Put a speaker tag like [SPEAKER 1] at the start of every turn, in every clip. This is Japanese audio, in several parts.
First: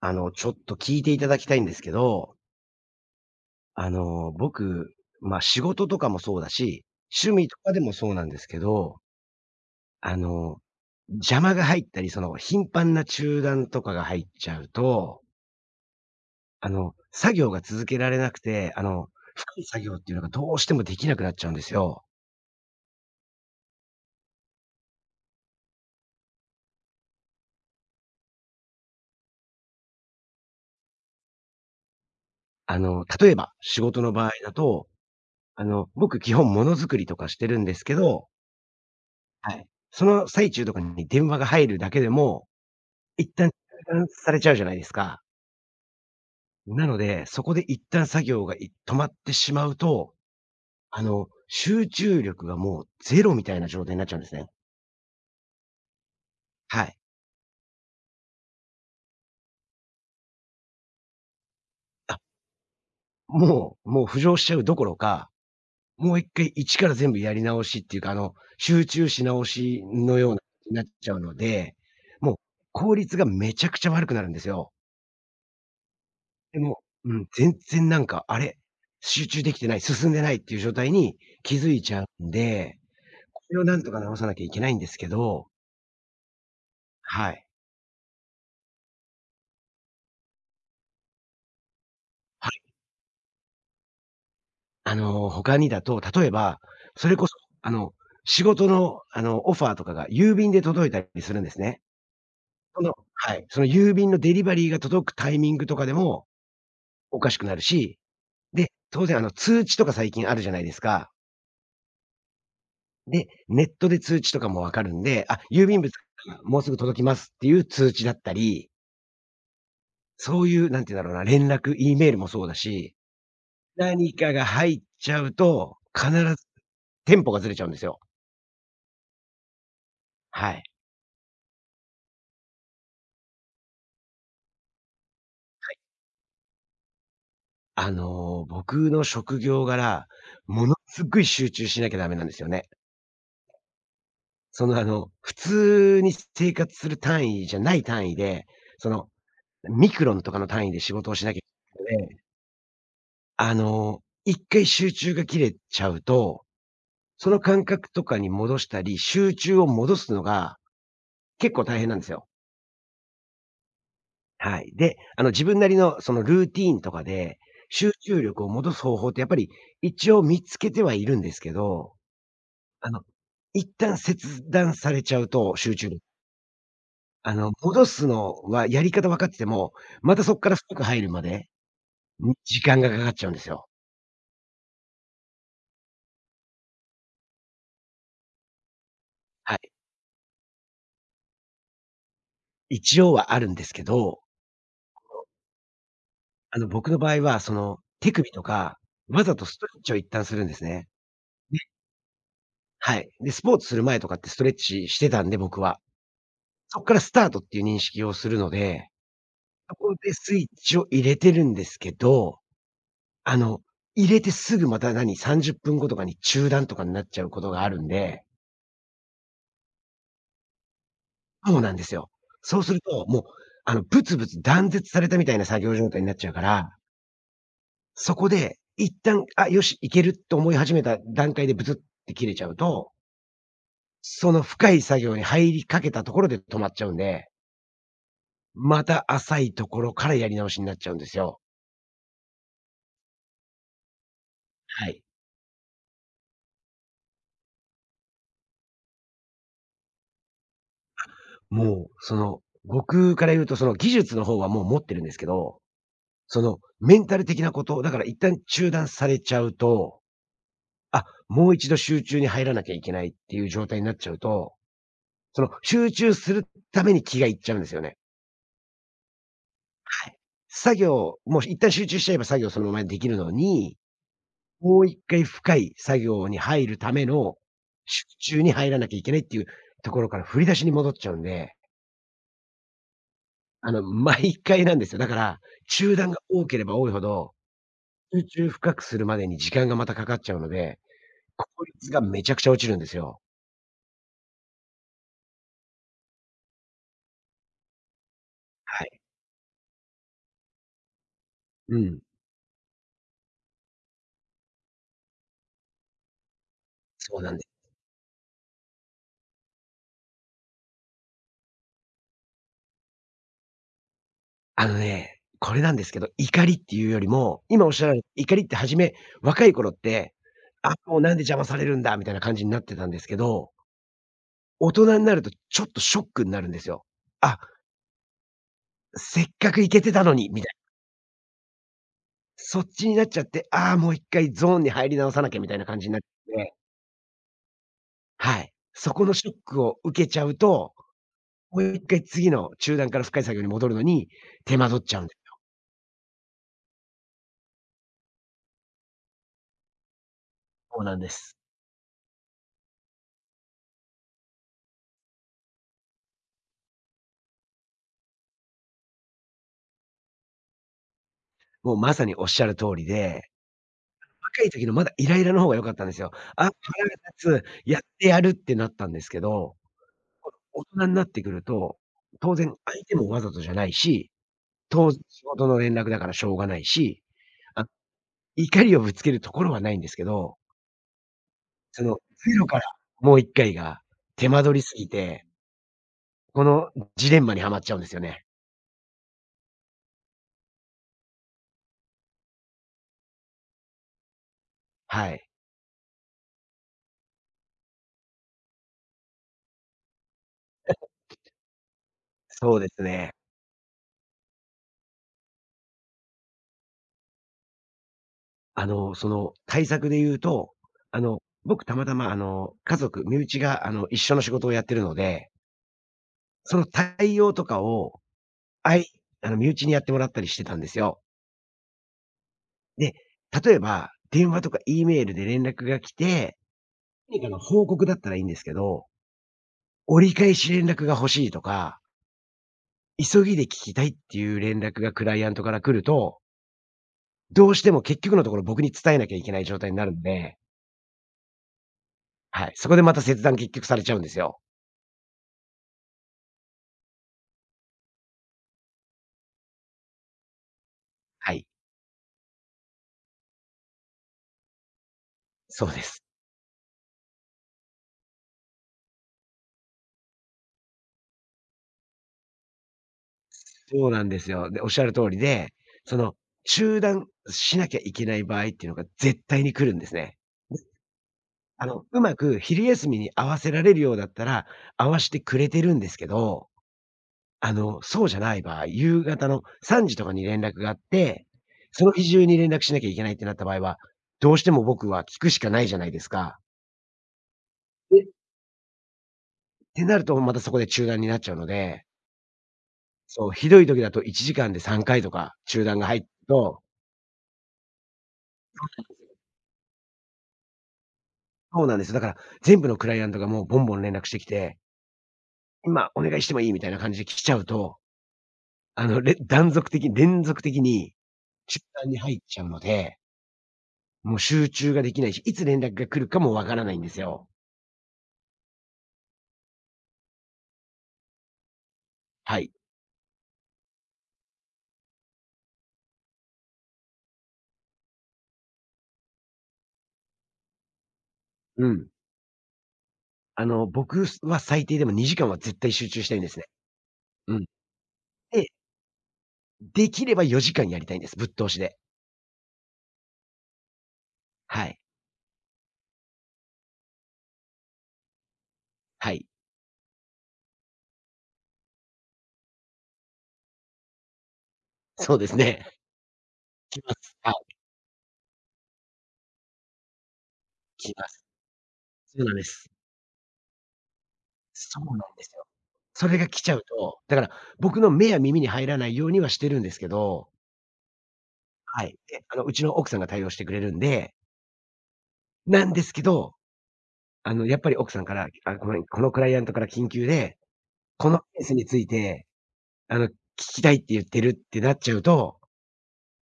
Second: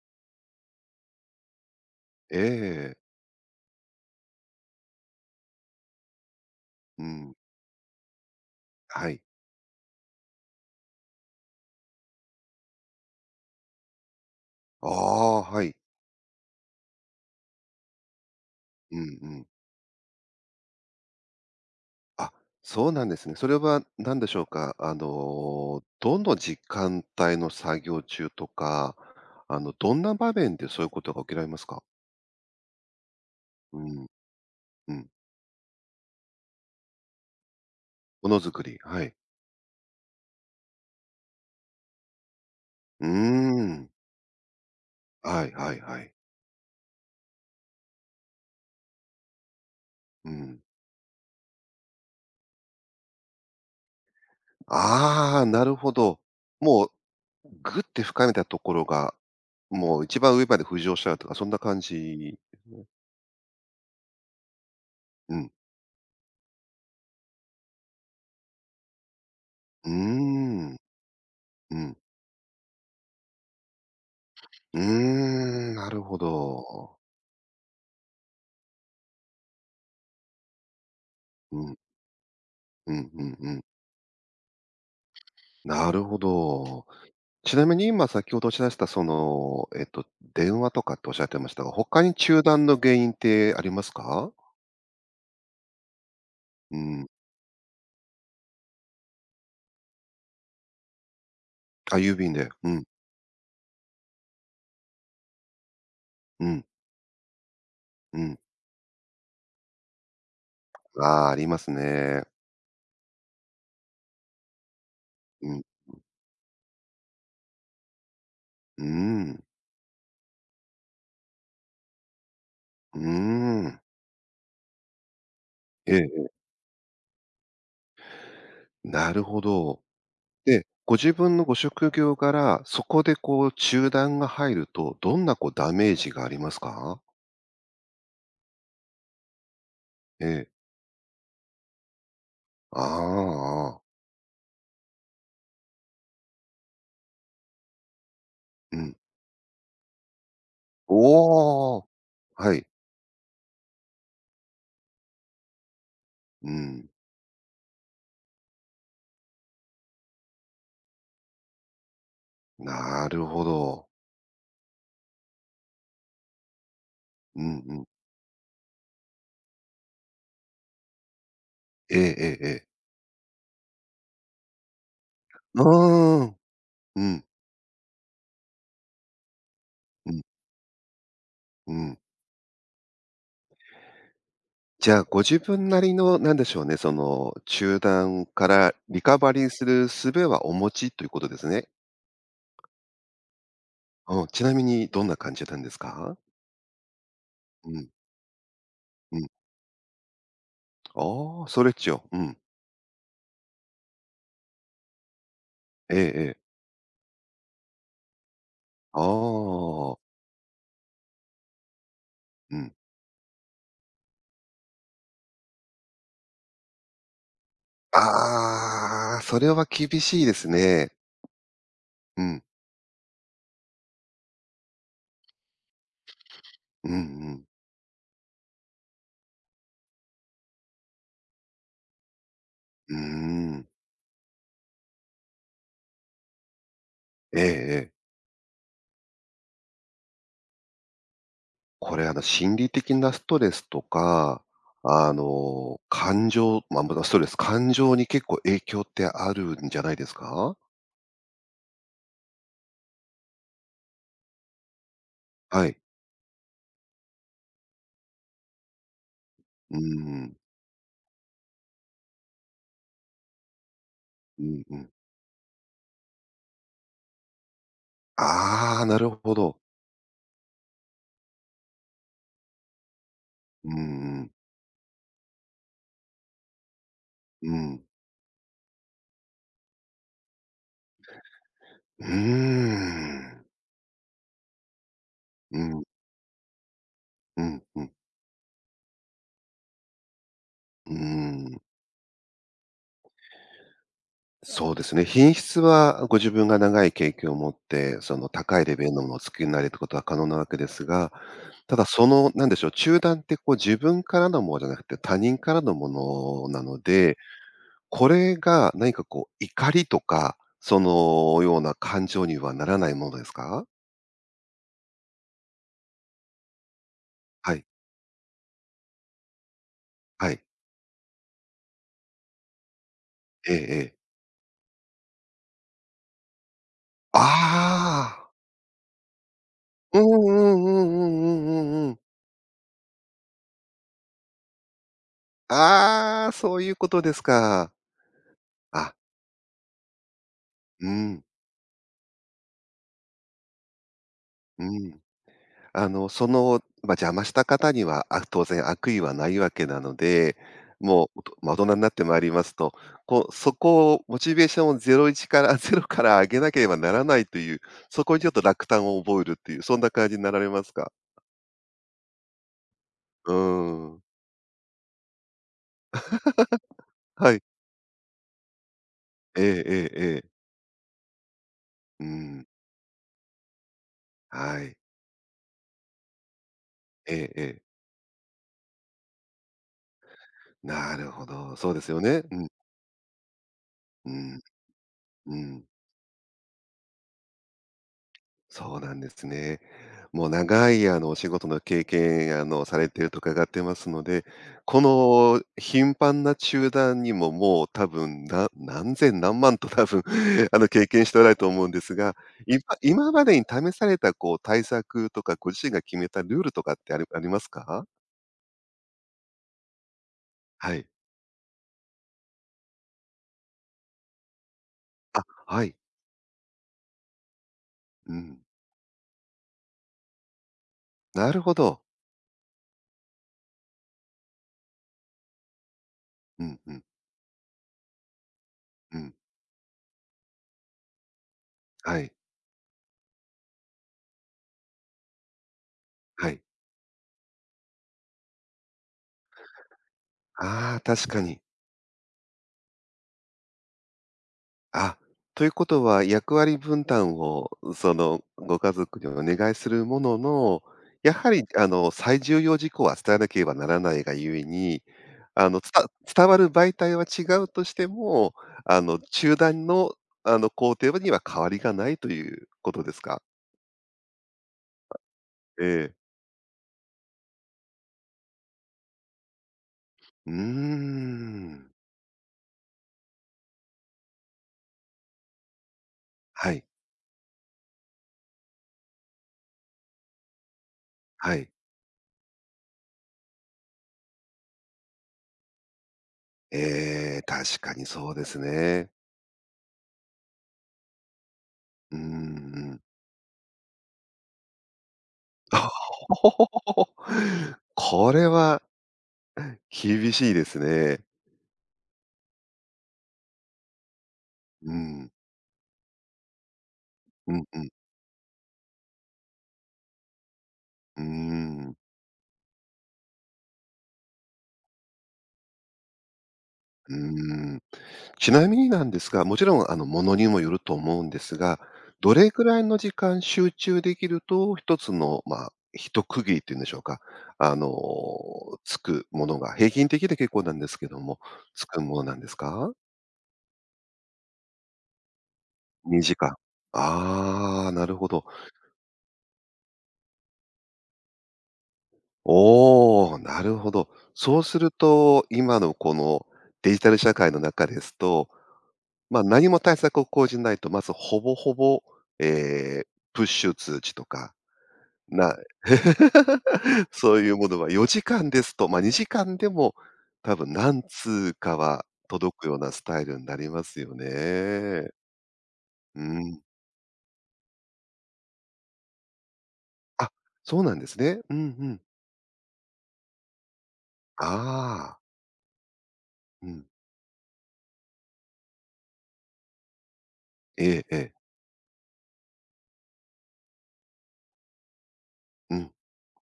[SPEAKER 1] ちょっと聞いていただきたいんですけ
[SPEAKER 2] え
[SPEAKER 1] ど、
[SPEAKER 2] え、
[SPEAKER 1] 僕、まあ、仕事とかもそうだし、
[SPEAKER 2] うん、
[SPEAKER 1] 趣味とかでもそうなんですけど、
[SPEAKER 2] はい。
[SPEAKER 1] あの、邪魔が入ったり、頻繁な中断とかが入っちゃう
[SPEAKER 2] あ
[SPEAKER 1] と、
[SPEAKER 2] あ、はい。
[SPEAKER 1] 作業が続けられなくて、
[SPEAKER 2] うんうん。
[SPEAKER 1] 深い作業っていうのがどうしてもできなくなっちゃうんですよ。
[SPEAKER 2] あ、そうなんですね。それは何でしょうか。どの時間帯の作業中とか、どんな場面でそういうことが起きられますか？
[SPEAKER 1] 例えば、
[SPEAKER 2] う
[SPEAKER 1] 仕事
[SPEAKER 2] ん、
[SPEAKER 1] の場合だと、
[SPEAKER 2] うん。
[SPEAKER 1] 僕基本ものづくりとかしてるんですけど、
[SPEAKER 2] ものづくり、はい。
[SPEAKER 1] はい。その最中とかに電話が入るだけでも、
[SPEAKER 2] うー
[SPEAKER 1] 一旦中
[SPEAKER 2] ん。
[SPEAKER 1] 断されちゃうじゃないですか。
[SPEAKER 2] はいはいはい。
[SPEAKER 1] なので、そこで一旦作業がい止まってしまうと、
[SPEAKER 2] うん。
[SPEAKER 1] 集中力がもうゼロみたいな状態になっちゃうんですね。
[SPEAKER 2] ああ、なるほど。
[SPEAKER 1] は
[SPEAKER 2] もう、
[SPEAKER 1] い。
[SPEAKER 2] ぐって深めたところが、もう一番上まで浮上しちゃうとか、そんな感
[SPEAKER 1] あ、
[SPEAKER 2] じですね。
[SPEAKER 1] もう浮上しちゃうどころか、
[SPEAKER 2] うん。
[SPEAKER 1] もう一回一から全部やり直しっていうか、集中し直し
[SPEAKER 2] うー
[SPEAKER 1] のようなに
[SPEAKER 2] ん。
[SPEAKER 1] なっちゃうの
[SPEAKER 2] う
[SPEAKER 1] で、
[SPEAKER 2] ん。
[SPEAKER 1] もう効率がめちゃくちゃ悪くなるんですよ。
[SPEAKER 2] うーん、なるほ
[SPEAKER 1] でも、
[SPEAKER 2] ど。
[SPEAKER 1] うん、全然なんか、あれ、集中できてない、進んでないっていう状態に気
[SPEAKER 2] う
[SPEAKER 1] づ
[SPEAKER 2] ん、
[SPEAKER 1] いちゃうんで、
[SPEAKER 2] うん、うん、
[SPEAKER 1] こ
[SPEAKER 2] う
[SPEAKER 1] れ
[SPEAKER 2] ん。
[SPEAKER 1] をなんとか直さなきゃいけないんですけど、
[SPEAKER 2] なるほど。
[SPEAKER 1] はい。
[SPEAKER 2] ちなみに今先ほどおっしゃられたその、電話とかっておっしゃってましたが、他に中
[SPEAKER 1] はい。
[SPEAKER 2] 断の原因ってありますか？
[SPEAKER 1] 他にだと、例えば、
[SPEAKER 2] うん。
[SPEAKER 1] それこそ、あの、仕事の、オファーとかが郵便で届いたりするんですね。
[SPEAKER 2] あ、郵便で。う
[SPEAKER 1] そ
[SPEAKER 2] ん、
[SPEAKER 1] のはい、その郵便のデリバリーが届くタイミングとかでも
[SPEAKER 2] うん、
[SPEAKER 1] おかしくなるし、
[SPEAKER 2] うん。
[SPEAKER 1] で、当然あの、通知とか最近あるじゃないです
[SPEAKER 2] あ
[SPEAKER 1] か。
[SPEAKER 2] あ、ありますね。
[SPEAKER 1] で、ネットで通知とかもわかるんで、あ、
[SPEAKER 2] うん、
[SPEAKER 1] 郵便物がもうすぐ届きますっていう通知だったり、
[SPEAKER 2] うん、
[SPEAKER 1] そういう、なんて言うんだろうな、連絡、E メールもそうだし
[SPEAKER 2] うーん。
[SPEAKER 1] 何かが入っちゃうと、必
[SPEAKER 2] ええ、
[SPEAKER 1] ずテンポがずれちゃうんですよ。
[SPEAKER 2] なるほど。
[SPEAKER 1] はい。
[SPEAKER 2] で、ご自分のご職業からそこでこう中断が入ると、どんなこうダメージがありますか？
[SPEAKER 1] 僕の職業柄、
[SPEAKER 2] ええ。
[SPEAKER 1] ものすっごい集中しなきゃダメなんですよね。
[SPEAKER 2] ああ、ああ。
[SPEAKER 1] その、普通に生活する単位じゃない単位で、
[SPEAKER 2] う
[SPEAKER 1] そ
[SPEAKER 2] ん。
[SPEAKER 1] の、ミクロンとかの単位で仕事をしなきゃい
[SPEAKER 2] お
[SPEAKER 1] け
[SPEAKER 2] お。
[SPEAKER 1] ないので、
[SPEAKER 2] はい。
[SPEAKER 1] 一回集中が切れちゃうと、
[SPEAKER 2] うん。
[SPEAKER 1] その感覚とかに戻したり、集中を戻すのが結構大変なんですよ。
[SPEAKER 2] なるほど。
[SPEAKER 1] はい。で、自分なりのそのルーティーンとかで、
[SPEAKER 2] うんうん。
[SPEAKER 1] 集中力を戻す方法ってやっぱり一応見つけてはいるんですけど、
[SPEAKER 2] ええええええ。
[SPEAKER 1] あの、一旦切断されちゃうと、
[SPEAKER 2] う
[SPEAKER 1] 集中力。
[SPEAKER 2] ーん。うん、
[SPEAKER 1] 戻すのはやり方分かってても、
[SPEAKER 2] う
[SPEAKER 1] ま
[SPEAKER 2] ん、
[SPEAKER 1] たそこから深く入るまで、
[SPEAKER 2] うん。
[SPEAKER 1] ん時間がかかっちゃうんですよ。
[SPEAKER 2] じゃあ、ご自分なりのなんでしょうね、その、中断からリカバリー
[SPEAKER 1] は
[SPEAKER 2] す
[SPEAKER 1] い。
[SPEAKER 2] る術はお持ちということですね。
[SPEAKER 1] 一応はあるんですけど、
[SPEAKER 2] うん、ちなみにどんな感じなんですか？
[SPEAKER 1] 僕の場合はそ
[SPEAKER 2] う
[SPEAKER 1] の、
[SPEAKER 2] ん、
[SPEAKER 1] 手首とか、
[SPEAKER 2] う
[SPEAKER 1] わ
[SPEAKER 2] ん。
[SPEAKER 1] ざとストレッチを一旦するんですね。
[SPEAKER 2] ああ、ス
[SPEAKER 1] で
[SPEAKER 2] トレッチを。うん。
[SPEAKER 1] はい。で、スポーツする前とかってストレッチしてたんで、僕は。
[SPEAKER 2] ええええ。
[SPEAKER 1] そっからスタートっていう認識をするので、
[SPEAKER 2] あ
[SPEAKER 1] そこ
[SPEAKER 2] あ。
[SPEAKER 1] でスイッチを入れてるんですけど、
[SPEAKER 2] うん。
[SPEAKER 1] あの、入れてすぐまた何、30分後とかに中断とかになっちゃうことがあるんで、
[SPEAKER 2] ああ、それは厳しいですね。
[SPEAKER 1] そうなんですよ。
[SPEAKER 2] うん。
[SPEAKER 1] そうすると、もう、ブツブツ断絶されたみたいな作業状態になっちゃうから、
[SPEAKER 2] うんうん。
[SPEAKER 1] そこで一旦、あ、よし、いけるって思い始めた段階でブツって切れちゃうと、
[SPEAKER 2] うーん。
[SPEAKER 1] その深い作業に入りかけたところで止まっちゃうんで、
[SPEAKER 2] ええええ。
[SPEAKER 1] また浅いところからやり直しになっちゃうんですよ。
[SPEAKER 2] これ、心理的なストレスとか、
[SPEAKER 1] はい。
[SPEAKER 2] 感情、まあ、またストレス、感情に結構影響ってあるんじゃないですか？
[SPEAKER 1] もう、その、僕から言うと、その技術の方はもう持ってるんですけど、
[SPEAKER 2] はい。
[SPEAKER 1] そのメンタル的なこと、だから一旦中断されちゃう
[SPEAKER 2] うー
[SPEAKER 1] と、
[SPEAKER 2] ん。
[SPEAKER 1] あ、もう一度集中に入らなきゃいけないっていう状態になっちゃう
[SPEAKER 2] う
[SPEAKER 1] と、
[SPEAKER 2] んうん。
[SPEAKER 1] その集中するために気がいっちゃうんですよね。
[SPEAKER 2] ああ、なるほど。
[SPEAKER 1] はい。作業、もう一旦集中しちゃえば作業そのままできるの
[SPEAKER 2] うん
[SPEAKER 1] に、
[SPEAKER 2] うん。
[SPEAKER 1] もう一回深い作業に入るための
[SPEAKER 2] うん。
[SPEAKER 1] 集中に入らなきゃいけないっていうところから振り出しに戻っちゃうんで、
[SPEAKER 2] うーん。
[SPEAKER 1] 毎回なんですよ。だから、
[SPEAKER 2] うん、
[SPEAKER 1] 中断が多ければ多いほど、
[SPEAKER 2] うん、うん。
[SPEAKER 1] 集中深くするまでに時間がまたかかっちゃうので、
[SPEAKER 2] うー
[SPEAKER 1] 効
[SPEAKER 2] ん。
[SPEAKER 1] 率がめちゃくちゃ落ちるんですよ。
[SPEAKER 2] そうですね。品質はご自分が長い経験を持って、その高いレ
[SPEAKER 1] は
[SPEAKER 2] ベル
[SPEAKER 1] い。
[SPEAKER 2] のものを作りになれることは可能なわけですが、た
[SPEAKER 1] う
[SPEAKER 2] だ
[SPEAKER 1] ん。
[SPEAKER 2] その、なんでしょう、中断ってこう自分からのものじゃなくて他人からのものなので、
[SPEAKER 1] そうなんです。
[SPEAKER 2] これが何かこう怒りとか、そのような感情にはならないものですか？
[SPEAKER 1] あのね、これなんですけど、怒りっていうよりも、
[SPEAKER 2] はい、
[SPEAKER 1] 今おっしゃられ怒りって初め、若い頃って、
[SPEAKER 2] はい。
[SPEAKER 1] あ、もうなんで邪魔されるんだみたいな感じになってたんですけ
[SPEAKER 2] え
[SPEAKER 1] ど、
[SPEAKER 2] えええ。
[SPEAKER 1] 大人になるとちょっとショックになるんですよ。あ、
[SPEAKER 2] ああ。
[SPEAKER 1] せっかく行けて
[SPEAKER 2] う
[SPEAKER 1] た
[SPEAKER 2] んう
[SPEAKER 1] の
[SPEAKER 2] んうん
[SPEAKER 1] に
[SPEAKER 2] う
[SPEAKER 1] みたいな。
[SPEAKER 2] んうんうんうんうん。
[SPEAKER 1] そっちになっちゃって、ああ、もう一回ゾーンに入り直さなきゃみたいな感じになっ
[SPEAKER 2] ああ、
[SPEAKER 1] て、
[SPEAKER 2] そういうことですか。
[SPEAKER 1] はい。
[SPEAKER 2] あ、
[SPEAKER 1] そこのショックを受けちゃうと、
[SPEAKER 2] うん、
[SPEAKER 1] もう一回次の中段から深い作業に戻るのに手
[SPEAKER 2] う
[SPEAKER 1] 間取っちゃ
[SPEAKER 2] ん。
[SPEAKER 1] うんです。
[SPEAKER 2] あの、その、まあ、邪魔した方には、あ、当然悪意はないわけなので、
[SPEAKER 1] そうなん
[SPEAKER 2] も
[SPEAKER 1] で
[SPEAKER 2] う、おと
[SPEAKER 1] す。
[SPEAKER 2] まあ、大人になってまいりますと、こう、そこをモチベーションを01から ゼロから上げなければならないという、そこにちょっと落胆を覚えるっていう、そんな感じになられますか？
[SPEAKER 1] もうまさにおっしゃる通りで、
[SPEAKER 2] うーん。
[SPEAKER 1] 若い時のまだイライラの方が良かったんですよ。あ、腹が
[SPEAKER 2] はい。
[SPEAKER 1] 立つ、やってやるってなったんですけ
[SPEAKER 2] ええ
[SPEAKER 1] ど、
[SPEAKER 2] ええええ。
[SPEAKER 1] 大人になってくると、
[SPEAKER 2] う
[SPEAKER 1] 当
[SPEAKER 2] ん。
[SPEAKER 1] 然相手もわざとじゃないし、
[SPEAKER 2] はい。
[SPEAKER 1] 当仕事の連絡だからしょうがないし、
[SPEAKER 2] ええええ。
[SPEAKER 1] あ、怒りをぶつけるところはないんですけど、
[SPEAKER 2] なるほど、そうで
[SPEAKER 1] そ
[SPEAKER 2] す
[SPEAKER 1] の
[SPEAKER 2] よね。
[SPEAKER 1] ゼ
[SPEAKER 2] う
[SPEAKER 1] ロ
[SPEAKER 2] ん、
[SPEAKER 1] からもう一回が
[SPEAKER 2] う
[SPEAKER 1] 手
[SPEAKER 2] ん、
[SPEAKER 1] 間取りすぎて
[SPEAKER 2] うん。
[SPEAKER 1] このジレンマにはまっちゃうんですよね。
[SPEAKER 2] そうなんですね。もう長いあのお仕事の経験あのされていると伺ってますので、こ
[SPEAKER 1] はい。
[SPEAKER 2] の頻繁な中断にももう多分な何千何万と多分 あの経験しておられると思うんですが、
[SPEAKER 1] そ
[SPEAKER 2] 今
[SPEAKER 1] うです
[SPEAKER 2] 今
[SPEAKER 1] ね。
[SPEAKER 2] までに試されたこう対策とか、ご自身が決めたルールとかってありありますか？
[SPEAKER 1] その、対策で言うと、
[SPEAKER 2] はい。
[SPEAKER 1] 僕たまたま、家族、身内が、一緒の仕事をやってるの
[SPEAKER 2] あ、
[SPEAKER 1] で、
[SPEAKER 2] はい。
[SPEAKER 1] その対応とかを、
[SPEAKER 2] うん。
[SPEAKER 1] あい身内にやってもらったりしてたんですよ。
[SPEAKER 2] なるほど。
[SPEAKER 1] で、例えば、電話とか E メールで連絡が来て、
[SPEAKER 2] うんうん
[SPEAKER 1] 何かの報告だったらいいんですけど、
[SPEAKER 2] うん。
[SPEAKER 1] 折り返し連絡が欲しいとか、
[SPEAKER 2] はい。
[SPEAKER 1] 急ぎで聞きたいっていう連絡がクライアントから来ると、
[SPEAKER 2] はい。
[SPEAKER 1] どうしても結局のところ僕に伝えなきゃいけない状態になるんで、
[SPEAKER 2] ああ、確かに。
[SPEAKER 1] はい、そこでまた切断結局されちゃうんですよ。
[SPEAKER 2] あ、ということは、役割分担を、その、ご家族にお願いするものの、やは
[SPEAKER 1] は
[SPEAKER 2] り、
[SPEAKER 1] い、
[SPEAKER 2] 最重要事項は伝えなければならないがゆえに、
[SPEAKER 1] そ
[SPEAKER 2] つ
[SPEAKER 1] うで
[SPEAKER 2] た
[SPEAKER 1] す。
[SPEAKER 2] 伝わる媒体は違うとしても、中断の、工程には変わりがないということですか？
[SPEAKER 1] そうなんですよ。で、おっしゃる通りで、
[SPEAKER 2] ええ。
[SPEAKER 1] その、中断しなきゃいけない場合っていうのが絶対に来るんですね。
[SPEAKER 2] うーん。
[SPEAKER 1] うまく昼休みに合わせられるようだったら、合わせてくれてるんですけど、
[SPEAKER 2] はい、
[SPEAKER 1] そうじゃない場合、夕方の3時とかに連絡があって、
[SPEAKER 2] はい。
[SPEAKER 1] その日中に連絡しなきゃいけないってなった場合は、どうしても僕は聞くしかないじゃないですか。
[SPEAKER 2] ええ、確かに
[SPEAKER 1] で、っ
[SPEAKER 2] そうですね。
[SPEAKER 1] てなるとまたそこで中断になっちゃうので、
[SPEAKER 2] ううん。
[SPEAKER 1] そう、ひどい時だと1時間で3回とか中断が入ると、
[SPEAKER 2] これは厳しいですね。
[SPEAKER 1] そうなんですよ。だから、全部のクライアントがもうボンボン連絡してきて、
[SPEAKER 2] うん。
[SPEAKER 1] 今お願いしてもいいみたいな感じで来
[SPEAKER 2] う
[SPEAKER 1] ちゃ
[SPEAKER 2] ん
[SPEAKER 1] う
[SPEAKER 2] うん。
[SPEAKER 1] と、れ断続的に連続的に
[SPEAKER 2] うー
[SPEAKER 1] 中
[SPEAKER 2] ん。
[SPEAKER 1] 断に入っちゃうので、もう集中ができないし、いつ連絡が来るかもわからないんで
[SPEAKER 2] うー
[SPEAKER 1] すよ。
[SPEAKER 2] ん。ちなみになんですが、もちろんあの、ものにもよると思うんですが、どれ
[SPEAKER 1] は
[SPEAKER 2] く
[SPEAKER 1] い。
[SPEAKER 2] らいの時間集中できると、一つの、まあ、一区切りっていうんでしょうか、あの、つくものが、平均的で結構なんですけども、つ
[SPEAKER 1] う
[SPEAKER 2] く
[SPEAKER 1] ん。
[SPEAKER 2] ものなんですか
[SPEAKER 1] 僕は最低でも2時間は絶対集
[SPEAKER 2] ？2
[SPEAKER 1] 中したいん
[SPEAKER 2] 時
[SPEAKER 1] で
[SPEAKER 2] 間。
[SPEAKER 1] すね。うん。
[SPEAKER 2] ああ、なるほど。
[SPEAKER 1] で、できれば4時間やりたいんです。ぶっ通しで。
[SPEAKER 2] おお、なるほど。そうす
[SPEAKER 1] は
[SPEAKER 2] る
[SPEAKER 1] い。
[SPEAKER 2] と、今のこのデジタル社会の中ですと、
[SPEAKER 1] は
[SPEAKER 2] まあ、
[SPEAKER 1] い。
[SPEAKER 2] 何も対策を講じないと、まずほぼほぼ、えープッシュ通知とか、
[SPEAKER 1] そうで
[SPEAKER 2] な
[SPEAKER 1] すね。来ま
[SPEAKER 2] そ
[SPEAKER 1] す。
[SPEAKER 2] うい
[SPEAKER 1] は
[SPEAKER 2] うも
[SPEAKER 1] い、
[SPEAKER 2] のは4時間ですと、まあ、2時間でも多分何
[SPEAKER 1] 来ます。
[SPEAKER 2] 通かは
[SPEAKER 1] そうなん
[SPEAKER 2] 届
[SPEAKER 1] で
[SPEAKER 2] くよう
[SPEAKER 1] す。
[SPEAKER 2] なスタイルになりますよ
[SPEAKER 1] そう
[SPEAKER 2] ね。
[SPEAKER 1] なんですよ。
[SPEAKER 2] う
[SPEAKER 1] それが来
[SPEAKER 2] ん。
[SPEAKER 1] ちゃうと、だから僕の目や耳に入らないようにはしてるんですけ
[SPEAKER 2] あ、
[SPEAKER 1] ど、
[SPEAKER 2] そうなんですね。うんうん。
[SPEAKER 1] はい。で、うちの奥さんが対応してくれるんで、
[SPEAKER 2] ああ、
[SPEAKER 1] なんですけど、
[SPEAKER 2] うん。
[SPEAKER 1] やっぱり奥さんから、あ、ごめん、このクライアントから緊急で、
[SPEAKER 2] えええ
[SPEAKER 1] このケ
[SPEAKER 2] え。
[SPEAKER 1] ースについて、聞きたいって言ってるってなっちゃうと、
[SPEAKER 2] うん。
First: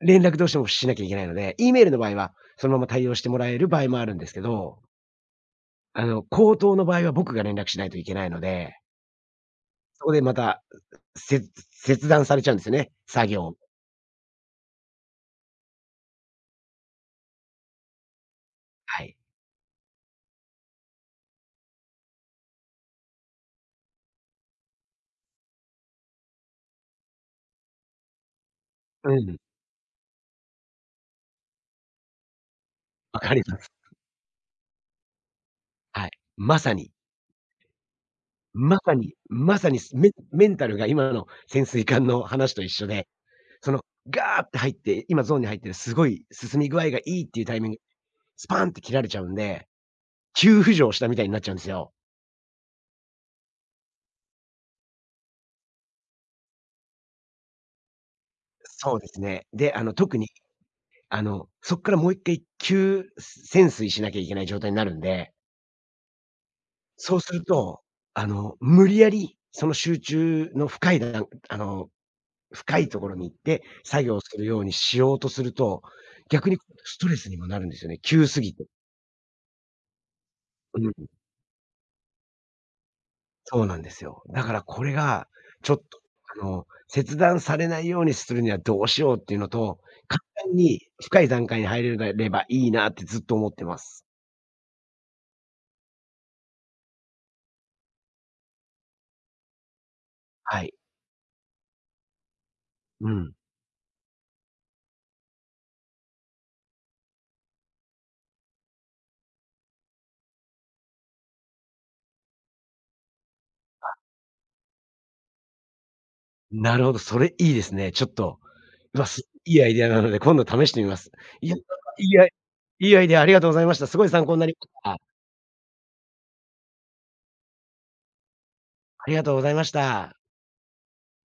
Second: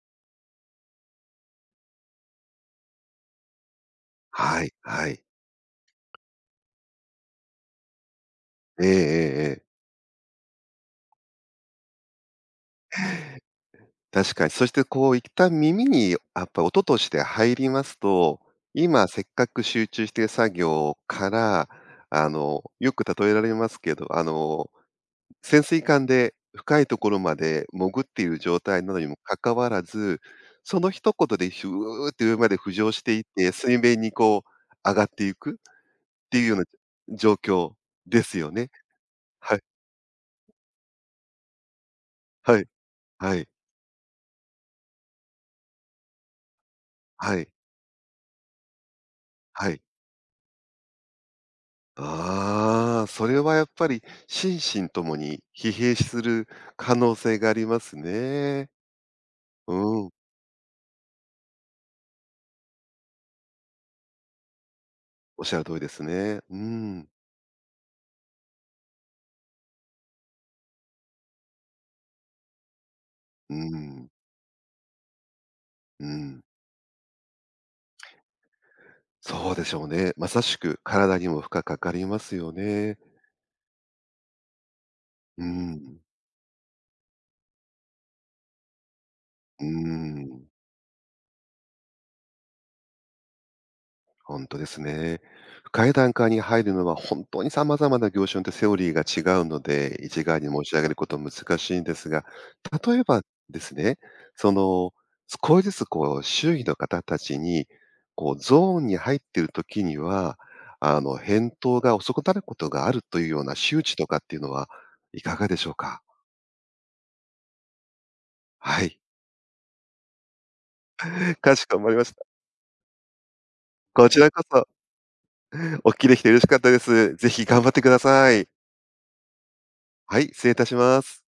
[SPEAKER 1] 連絡どうしてもしなきゃいけないので、E メールの場合は、そのまま対応してもらえる場合もあるんですけ
[SPEAKER 2] はい、
[SPEAKER 1] ど、
[SPEAKER 2] はい。
[SPEAKER 1] 口頭の場合は僕が連絡しないといけないので、
[SPEAKER 2] ええええええ。
[SPEAKER 1] そこでまた、せ切断されちゃうんですよね、作業。
[SPEAKER 2] 確かに。そしてこう一旦耳にやっぱ音として入りますと、
[SPEAKER 1] は
[SPEAKER 2] 今
[SPEAKER 1] い。
[SPEAKER 2] せっかく集中している作業から、よく例えられますけど、潜水艦で深いところまで潜っている状態なのに
[SPEAKER 1] う
[SPEAKER 2] も
[SPEAKER 1] ん。
[SPEAKER 2] かかわらず、その一言でヒューって上まで浮上して
[SPEAKER 1] わ
[SPEAKER 2] いっ
[SPEAKER 1] かり
[SPEAKER 2] て、
[SPEAKER 1] ます。
[SPEAKER 2] 水面にこう上がっていくっ
[SPEAKER 1] はい。
[SPEAKER 2] ていうよう
[SPEAKER 1] ま
[SPEAKER 2] な
[SPEAKER 1] さに、
[SPEAKER 2] 状況ですよね。
[SPEAKER 1] まさに、
[SPEAKER 2] は
[SPEAKER 1] ま
[SPEAKER 2] い、
[SPEAKER 1] さに、すメメンタルが今の潜水艦の話
[SPEAKER 2] は
[SPEAKER 1] と
[SPEAKER 2] い、
[SPEAKER 1] 一緒で、
[SPEAKER 2] はい、
[SPEAKER 1] その、ガーって入って、今ゾーンに入ってるすごい進み具合がいいっ
[SPEAKER 2] は
[SPEAKER 1] ていう
[SPEAKER 2] い、
[SPEAKER 1] タイミング、スパンって切られちゃうんで、
[SPEAKER 2] はい。
[SPEAKER 1] 急浮上したみたいになっちゃうんですよ。
[SPEAKER 2] ああ、それはやっぱり心身ともに疲弊する可能性がありますね。
[SPEAKER 1] そうですね。で、
[SPEAKER 2] うん、
[SPEAKER 1] 特に、そっからもう一回急潜水しなきゃいけない状態になるんで、
[SPEAKER 2] おっしゃる通りですね。うん、
[SPEAKER 1] そうすると、無理やりその集中の深い深いところに行っ
[SPEAKER 2] う
[SPEAKER 1] て、作
[SPEAKER 2] ん、
[SPEAKER 1] 業するようにしようとすると、
[SPEAKER 2] うん。
[SPEAKER 1] 逆にストレスにもなるんですよね、急すぎて。
[SPEAKER 2] そうでしょうね。まさしく
[SPEAKER 1] うん、
[SPEAKER 2] 体にも負荷かかりますよね。
[SPEAKER 1] そうなんですよ。だからこれが、
[SPEAKER 2] う
[SPEAKER 1] ちょっ
[SPEAKER 2] ん、
[SPEAKER 1] と、切断されないようにするにはどうしようっていうの
[SPEAKER 2] う
[SPEAKER 1] と、簡
[SPEAKER 2] ん。
[SPEAKER 1] 単に深い段階に入れればいいなってずっと思ってます。
[SPEAKER 2] 本当ですね。深い段階に入るのは本当に様々な業種によってセオリーが違うので、一概に
[SPEAKER 1] は
[SPEAKER 2] 申し
[SPEAKER 1] い。
[SPEAKER 2] 上げることは難しいんですが、例え
[SPEAKER 1] う
[SPEAKER 2] ば
[SPEAKER 1] ん。
[SPEAKER 2] ですね、その、少しずつこう周囲の方たちに、こうゾーンに入っている時には、返答が遅くなることがあるというような周知とかっていうのはいかがでしょうか？
[SPEAKER 1] なるほど、それいいですね。ちょっと、
[SPEAKER 2] はい、
[SPEAKER 1] うわ、すいいアイデアなので、今度試してみます。い
[SPEAKER 2] か
[SPEAKER 1] や、なん
[SPEAKER 2] し
[SPEAKER 1] か
[SPEAKER 2] こまりま
[SPEAKER 1] い
[SPEAKER 2] し
[SPEAKER 1] い
[SPEAKER 2] た。
[SPEAKER 1] アイいいアイデアありがとうございました。すご
[SPEAKER 2] こ
[SPEAKER 1] い
[SPEAKER 2] ち
[SPEAKER 1] 参
[SPEAKER 2] ら
[SPEAKER 1] 考に
[SPEAKER 2] こ
[SPEAKER 1] なり
[SPEAKER 2] そ
[SPEAKER 1] ました。
[SPEAKER 2] お聞きできて嬉しかったです。ぜひ頑張ってください。
[SPEAKER 1] ありがとうございました。
[SPEAKER 2] はい、失礼いたします。